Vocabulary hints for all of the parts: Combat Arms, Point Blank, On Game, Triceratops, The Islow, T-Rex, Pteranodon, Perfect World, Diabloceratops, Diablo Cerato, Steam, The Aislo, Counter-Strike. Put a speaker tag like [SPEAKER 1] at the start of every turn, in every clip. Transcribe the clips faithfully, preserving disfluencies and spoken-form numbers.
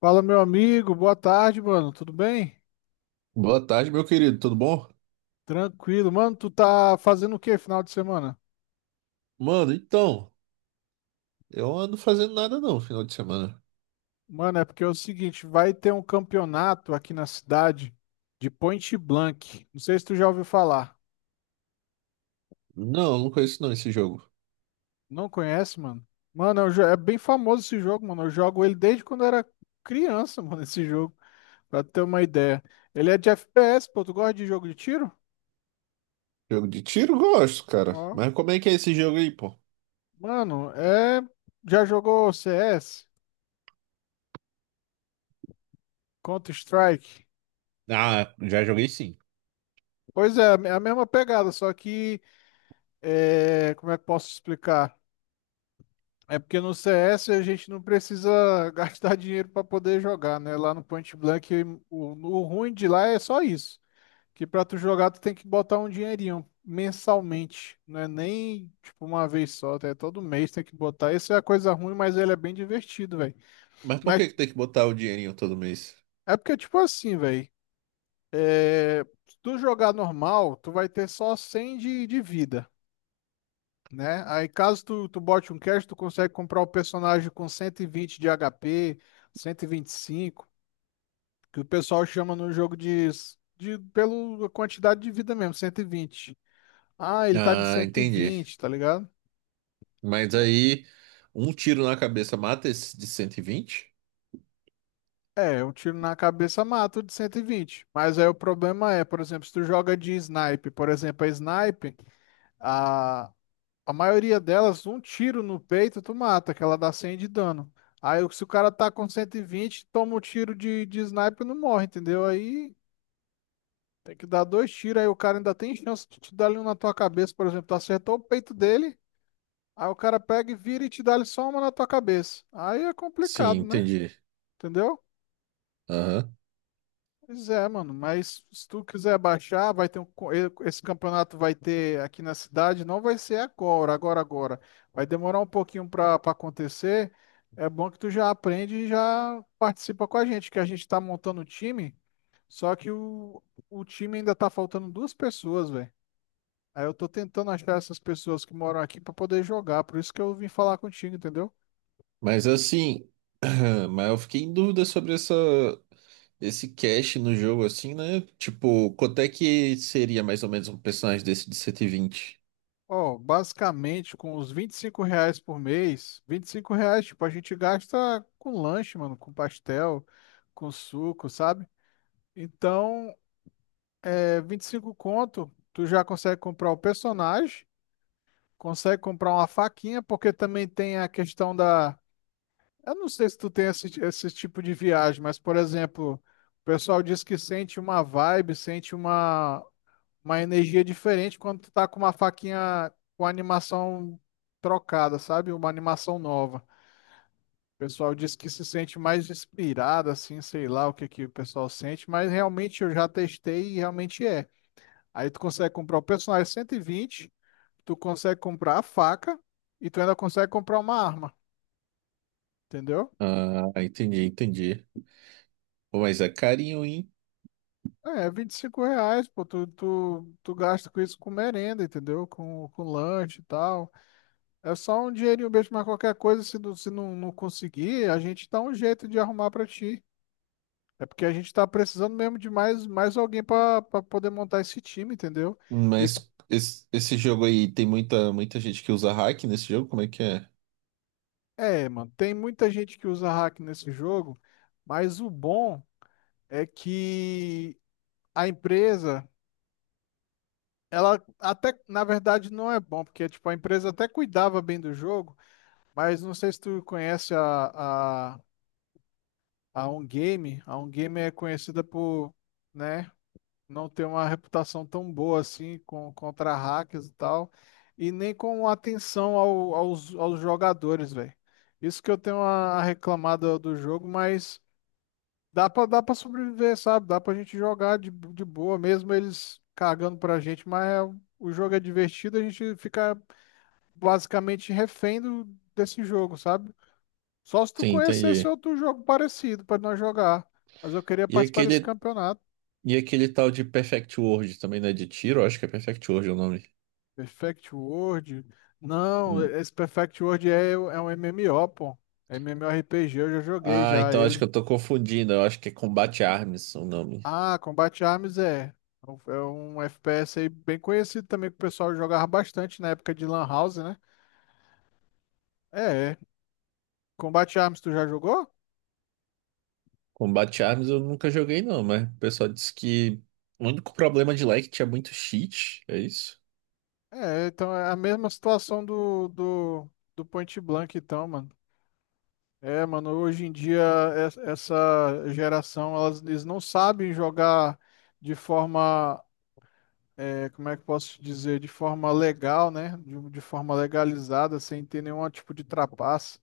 [SPEAKER 1] Fala, meu amigo, boa tarde, mano. Tudo bem?
[SPEAKER 2] Boa tarde, meu querido, tudo bom?
[SPEAKER 1] Tranquilo. Mano, tu tá fazendo o que final de semana?
[SPEAKER 2] Mano, então, eu ando fazendo nada não, final de semana.
[SPEAKER 1] Mano, é porque é o seguinte, vai ter um campeonato aqui na cidade de Point Blank. Não sei se tu já ouviu falar.
[SPEAKER 2] Não, não conheço não esse jogo.
[SPEAKER 1] Não conhece, mano? Mano, é um jo- é bem famoso esse jogo, mano. Eu jogo ele desde quando eu era criança, mano, esse jogo, pra ter uma ideia. Ele é de F P S, pô. Tu gosta de jogo de tiro?
[SPEAKER 2] Jogo de tiro, gosto, cara.
[SPEAKER 1] Ó.
[SPEAKER 2] Mas como é que é esse jogo aí, pô?
[SPEAKER 1] Mano, é... Já jogou C S? Counter-Strike?
[SPEAKER 2] Ah, já joguei sim.
[SPEAKER 1] Pois é, é a mesma pegada, só que é, como é que eu posso explicar? É porque no C S a gente não precisa gastar dinheiro para poder jogar, né? Lá no Point Blank, o, o ruim de lá é só isso, que para tu jogar tu tem que botar um dinheirinho mensalmente, não é nem tipo uma vez só, tá? É todo mês tem que botar. Isso é a coisa ruim, mas ele é bem divertido, velho.
[SPEAKER 2] Mas por
[SPEAKER 1] Mas
[SPEAKER 2] que que tem que botar o dinheirinho todo mês?
[SPEAKER 1] é porque tipo assim, velho, é, se tu jogar normal, tu vai ter só cem de de vida, né? Aí caso tu, tu bote um cash, tu consegue comprar o personagem com cento e vinte de H P, cinco que o pessoal chama no jogo de, de pela quantidade de vida mesmo, cento e vinte. Ah, ele tá de
[SPEAKER 2] Ah,
[SPEAKER 1] cento e
[SPEAKER 2] entendi.
[SPEAKER 1] vinte tá ligado?
[SPEAKER 2] Mas aí, um tiro na cabeça mata esse de cento e vinte?
[SPEAKER 1] É, um tiro na cabeça mata o de cento e vinte. Mas aí o problema é, por exemplo, se tu joga de snipe, por exemplo, a snipe, a A maioria delas, um tiro no peito, tu mata, que ela dá cem de dano. Aí, o- se o cara tá com cento e vinte toma um tiro de, de sniper e não morre, entendeu? Aí tem que dar dois tiros, aí o cara ainda tem chance de te dar ali um na tua cabeça, por exemplo. Tu acertou o peito dele, aí o cara pega e vira e te dá ali só uma na tua cabeça. Aí é
[SPEAKER 2] Sim,
[SPEAKER 1] complicado, né?
[SPEAKER 2] entendi.
[SPEAKER 1] Entendeu?
[SPEAKER 2] Aham.
[SPEAKER 1] Pois é, mano, mas se tu quiser baixar, vai ter um, co- e- esse campeonato vai ter aqui na cidade, não vai ser agora, agora, agora. Vai demorar um pouquinho para acontecer. É bom que tu já aprende e já participa com a gente, que a gente tá montando o time, só que o, o time ainda tá faltando duas pessoas, velho. Aí eu tô tentando achar essas pessoas que moram aqui para poder jogar, por isso que eu vim falar contigo, entendeu?
[SPEAKER 2] Mas assim, mas eu fiquei em dúvida sobre essa, esse cache no jogo, assim, né? Tipo, quanto é que seria mais ou menos um personagem desse de cento e vinte?
[SPEAKER 1] Ó, basicamente, com os vinte e cinco reais por mês, vinte e cinco reais, tipo, a gente gasta com lanche, mano, com pastel, com suco, sabe? Então, é vinte e cinco conto, tu já consegue comprar o personagem, consegue comprar uma faquinha, porque também tem a questão da... Eu não sei se tu tem esse, esse tipo de viagem, mas, por exemplo, o pessoal diz que sente uma vibe, sente uma, uma energia diferente quando tu tá com uma faquinha com animação trocada, sabe? Uma animação nova. O pessoal diz que se sente mais inspirado, assim, sei lá o que que o pessoal sente, mas realmente eu já testei e realmente é. Aí tu consegue comprar o personagem cento e vinte, tu consegue comprar a faca e tu ainda consegue comprar uma arma, entendeu?
[SPEAKER 2] Ah, entendi, entendi. Pô, mas é carinho, hein?
[SPEAKER 1] É, vinte e cinco reais, pô, tu, tu, tu gasta com isso com merenda, entendeu? Com, com lanche e tal. É só um dinheirinho mesmo, mas qualquer coisa, se não, se não, não conseguir, a gente dá um jeito de arrumar pra ti. É porque a gente tá precisando mesmo de mais, mais alguém pra pra poder montar esse time, entendeu? E
[SPEAKER 2] Mas esse, esse jogo aí tem muita, muita gente que usa hack nesse jogo? Como é que é?
[SPEAKER 1] é, mano, tem muita gente que usa hack nesse jogo, mas o bom é que a empresa, ela até, na verdade, não é bom, porque tipo, a empresa até cuidava bem do jogo, mas não sei se tu conhece a, a, a On Game. A On Game é conhecida por, né? Não tem uma reputação tão boa assim com, contra hackers e tal, e nem com atenção ao- aos, aos jogadores, velho. Isso que eu tenho a, a reclamada do do jogo, mas dá pra, dá pra sobreviver, sabe? Dá pra gente jogar de, de boa, mesmo eles cagando pra gente, mas é- o jogo é divertido, a gente fica basicamente refém do- desse jogo, sabe? Só se tu
[SPEAKER 2] Sim,
[SPEAKER 1] conhecesse
[SPEAKER 2] entendi.
[SPEAKER 1] outro jogo parecido pra nós jogar. Mas eu queria
[SPEAKER 2] E
[SPEAKER 1] participar desse
[SPEAKER 2] aquele,
[SPEAKER 1] campeonato.
[SPEAKER 2] e aquele tal de Perfect World também, né? De tiro, acho que é Perfect World o nome.
[SPEAKER 1] Perfect World? Não, esse Perfect World é, o- é um M M O, pô. É MMORPG, eu já joguei
[SPEAKER 2] Ah,
[SPEAKER 1] já
[SPEAKER 2] então acho que
[SPEAKER 1] ele.
[SPEAKER 2] eu tô confundindo. Eu acho que é Combat Arms o nome.
[SPEAKER 1] Ah, Combat Arms é. É um é um F P S aí bem conhecido também que o pessoal jogava bastante na época de Lan House, né? É, é. Combat Arms tu já jogou?
[SPEAKER 2] Combat Arms eu nunca joguei, não, mas o pessoal disse que o único problema de lá é que tinha muito cheat, é isso?
[SPEAKER 1] É, então é a mesma situação do, do, do Point Blank, então, mano. É, mano, hoje em dia es- essa geração, elas, eles não sabem jogar de forma é, como é que eu posso te dizer, de forma legal, né? De, de forma legalizada, sem ter nenhum tipo de trapaça.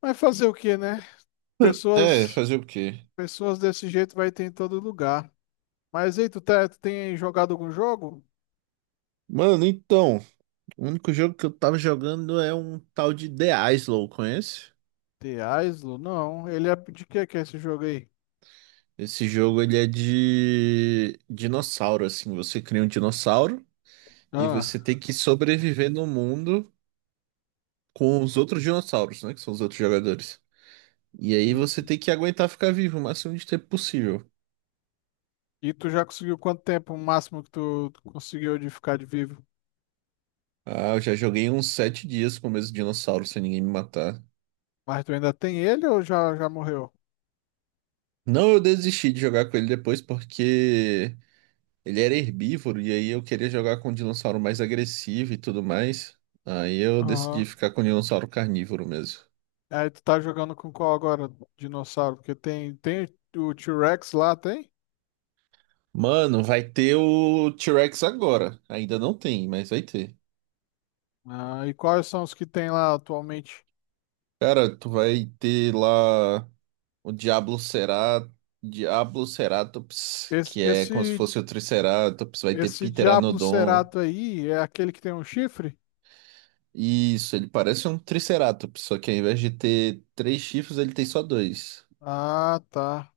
[SPEAKER 1] Mas fazer o quê, né?
[SPEAKER 2] É,
[SPEAKER 1] Pessoas,
[SPEAKER 2] fazer o quê?
[SPEAKER 1] pessoas desse jeito vai ter em todo lugar. Mas aí, tu, tá- tu tem jogado algum jogo?
[SPEAKER 2] Mano, então, o único jogo que eu tava jogando é um tal de The Islow, conhece?
[SPEAKER 1] The Aislo? Não. Ele é de que que é esse jogo aí?
[SPEAKER 2] Esse jogo ele é de dinossauro, assim, você cria um dinossauro e
[SPEAKER 1] Ah.
[SPEAKER 2] você tem que sobreviver no mundo com os outros dinossauros, né, que são os outros jogadores. E aí você
[SPEAKER 1] Hum.
[SPEAKER 2] tem que aguentar ficar vivo o máximo de tempo possível.
[SPEAKER 1] E tu já conseguiu quanto tempo o máximo que tu, tu conseguiu de ficar de vivo?
[SPEAKER 2] Ah, eu já joguei uns sete dias com o mesmo dinossauro sem ninguém me matar.
[SPEAKER 1] Mas tu ainda tem ele ou já, já morreu?
[SPEAKER 2] Não, eu desisti de jogar com ele depois porque ele era herbívoro e aí eu queria jogar com um dinossauro mais agressivo e tudo mais. Aí eu decidi
[SPEAKER 1] Aham.
[SPEAKER 2] ficar com o dinossauro carnívoro mesmo.
[SPEAKER 1] Aí tu tá jogando com qual agora? Dinossauro? Porque tem, tem o T-Rex lá, tem?
[SPEAKER 2] Mano, vai ter o T-Rex agora. Ainda não tem, mas vai ter.
[SPEAKER 1] Ah, e quais são os que tem lá atualmente?
[SPEAKER 2] Cara, tu vai ter lá. O Diablocerá- Diabloceratops,
[SPEAKER 1] Esse,
[SPEAKER 2] que é como se
[SPEAKER 1] esse,
[SPEAKER 2] fosse o Triceratops, vai ter
[SPEAKER 1] esse Diablo
[SPEAKER 2] Pteranodon.
[SPEAKER 1] Cerato aí é aquele que tem um chifre?
[SPEAKER 2] Isso, ele parece um Triceratops, só que ao invés de ter três chifres, ele tem só dois.
[SPEAKER 1] Ah, tá.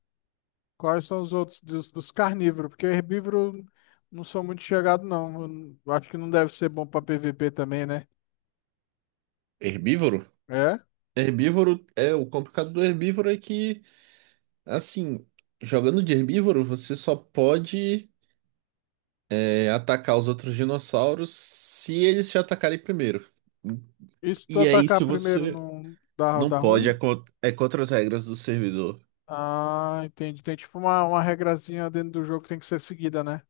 [SPEAKER 1] Quais são os outros dos, dos carnívoros? Porque herbívoro não sou muito chegado, não. Eu não- eu acho que não deve ser bom pra P V P também, né?
[SPEAKER 2] Herbívoro?
[SPEAKER 1] É?
[SPEAKER 2] Herbívoro é o complicado do herbívoro é que, assim, jogando de herbívoro, você só pode é, atacar os outros dinossauros se eles te atacarem primeiro.
[SPEAKER 1] E se tu
[SPEAKER 2] E aí,
[SPEAKER 1] atacar
[SPEAKER 2] se
[SPEAKER 1] primeiro,
[SPEAKER 2] você
[SPEAKER 1] não dá,
[SPEAKER 2] não
[SPEAKER 1] dá
[SPEAKER 2] pode, é,
[SPEAKER 1] ruim?
[SPEAKER 2] co- é contra as regras do servidor.
[SPEAKER 1] Ah, entendi. Tem tipo uma, uma regrazinha dentro do jogo que tem que ser seguida, né?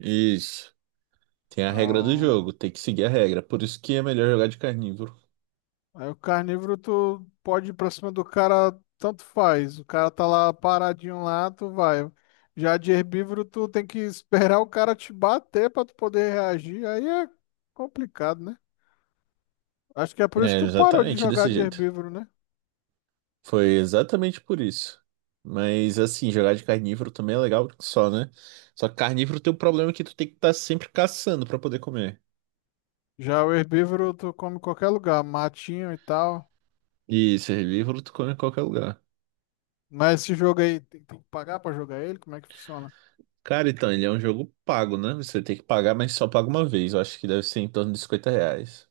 [SPEAKER 2] Isso. Tem a regra do
[SPEAKER 1] Ah,
[SPEAKER 2] jogo, tem que seguir a regra. Por isso que é melhor jogar de carnívoro.
[SPEAKER 1] aí o carnívoro, tu pode ir pra cima do cara, tanto faz. O cara tá lá paradinho lá, tu vai. Já de herbívoro, tu tem que esperar o cara te bater pra tu poder reagir. Aí é complicado, né? Acho que é por isso
[SPEAKER 2] É,
[SPEAKER 1] que tu parou de
[SPEAKER 2] exatamente
[SPEAKER 1] jogar
[SPEAKER 2] desse
[SPEAKER 1] de
[SPEAKER 2] jeito.
[SPEAKER 1] herbívoro, né?
[SPEAKER 2] Foi exatamente por isso. Mas assim, jogar de carnívoro também é legal só, né? Só que carnívoro tem o problema que tu tem que estar sempre caçando pra poder comer.
[SPEAKER 1] Já o herbívoro, tu come em qualquer lugar, matinho e tal.
[SPEAKER 2] E esse herbívoro tu come em qualquer lugar.
[SPEAKER 1] Mas esse jogo aí, tem, tem que pagar pra jogar ele? Como é que funciona?
[SPEAKER 2] Cara, então, ele é um jogo pago, né? Você tem que pagar, mas só paga uma vez. Eu acho que deve ser em torno de cinquenta reais.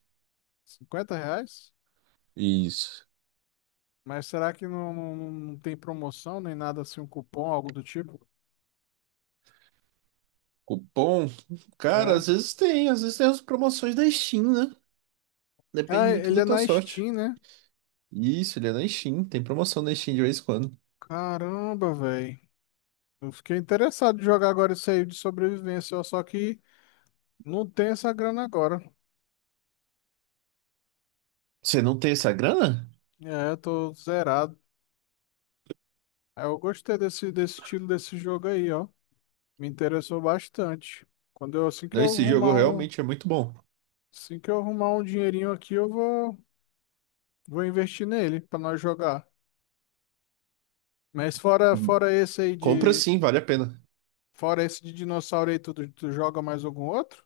[SPEAKER 1] Cinquenta reais?
[SPEAKER 2] Isso.
[SPEAKER 1] Mas será que não, não, não tem promoção nem nada assim, um cupom, algo do tipo?
[SPEAKER 2] Cupom? Cara, às
[SPEAKER 1] É.
[SPEAKER 2] vezes tem, às vezes tem as promoções da Steam, né? Depende
[SPEAKER 1] Ah,
[SPEAKER 2] muito
[SPEAKER 1] ele
[SPEAKER 2] da
[SPEAKER 1] é
[SPEAKER 2] tua
[SPEAKER 1] na
[SPEAKER 2] sorte.
[SPEAKER 1] Steam, né?
[SPEAKER 2] Isso, ele é na Steam. Tem promoção na Steam de vez em quando.
[SPEAKER 1] Caramba, velho. Eu fiquei interessado em jogar agora isso aí de sobrevivência, ó, só que não tem essa grana agora.
[SPEAKER 2] Você não tem essa grana?
[SPEAKER 1] É, eu tô zerado. Aí eu gostei desse, desse estilo desse jogo aí, ó. Me interessou bastante. Quando eu, assim que
[SPEAKER 2] Não,
[SPEAKER 1] eu
[SPEAKER 2] esse jogo
[SPEAKER 1] arrumar um,
[SPEAKER 2] realmente é muito bom.
[SPEAKER 1] assim que eu arrumar um dinheirinho aqui, eu vou, vou investir nele pra nós jogar. Mas fora,
[SPEAKER 2] Hum,
[SPEAKER 1] fora esse aí
[SPEAKER 2] Compra
[SPEAKER 1] de,
[SPEAKER 2] sim, vale a pena.
[SPEAKER 1] fora esse de dinossauro aí, tu, tu joga mais algum outro?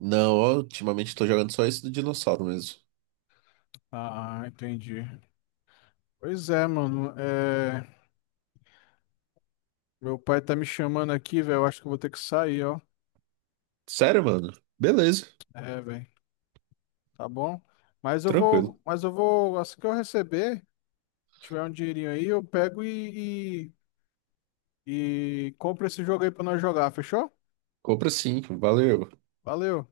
[SPEAKER 2] Não, ó, ultimamente tô jogando só esse do dinossauro mesmo.
[SPEAKER 1] Ah, entendi. Pois é, mano. É... Meu pai tá me chamando aqui, velho. Eu acho que eu vou ter que sair, ó.
[SPEAKER 2] Sério, mano? Beleza,
[SPEAKER 1] É, velho. Tá bom? Mas eu
[SPEAKER 2] tranquilo.
[SPEAKER 1] vou, mas eu vou, assim que eu receber, tiver um dinheirinho aí, eu pego e, e, e compro esse jogo aí pra nós jogar, fechou?
[SPEAKER 2] Compra sim, valeu.
[SPEAKER 1] Valeu.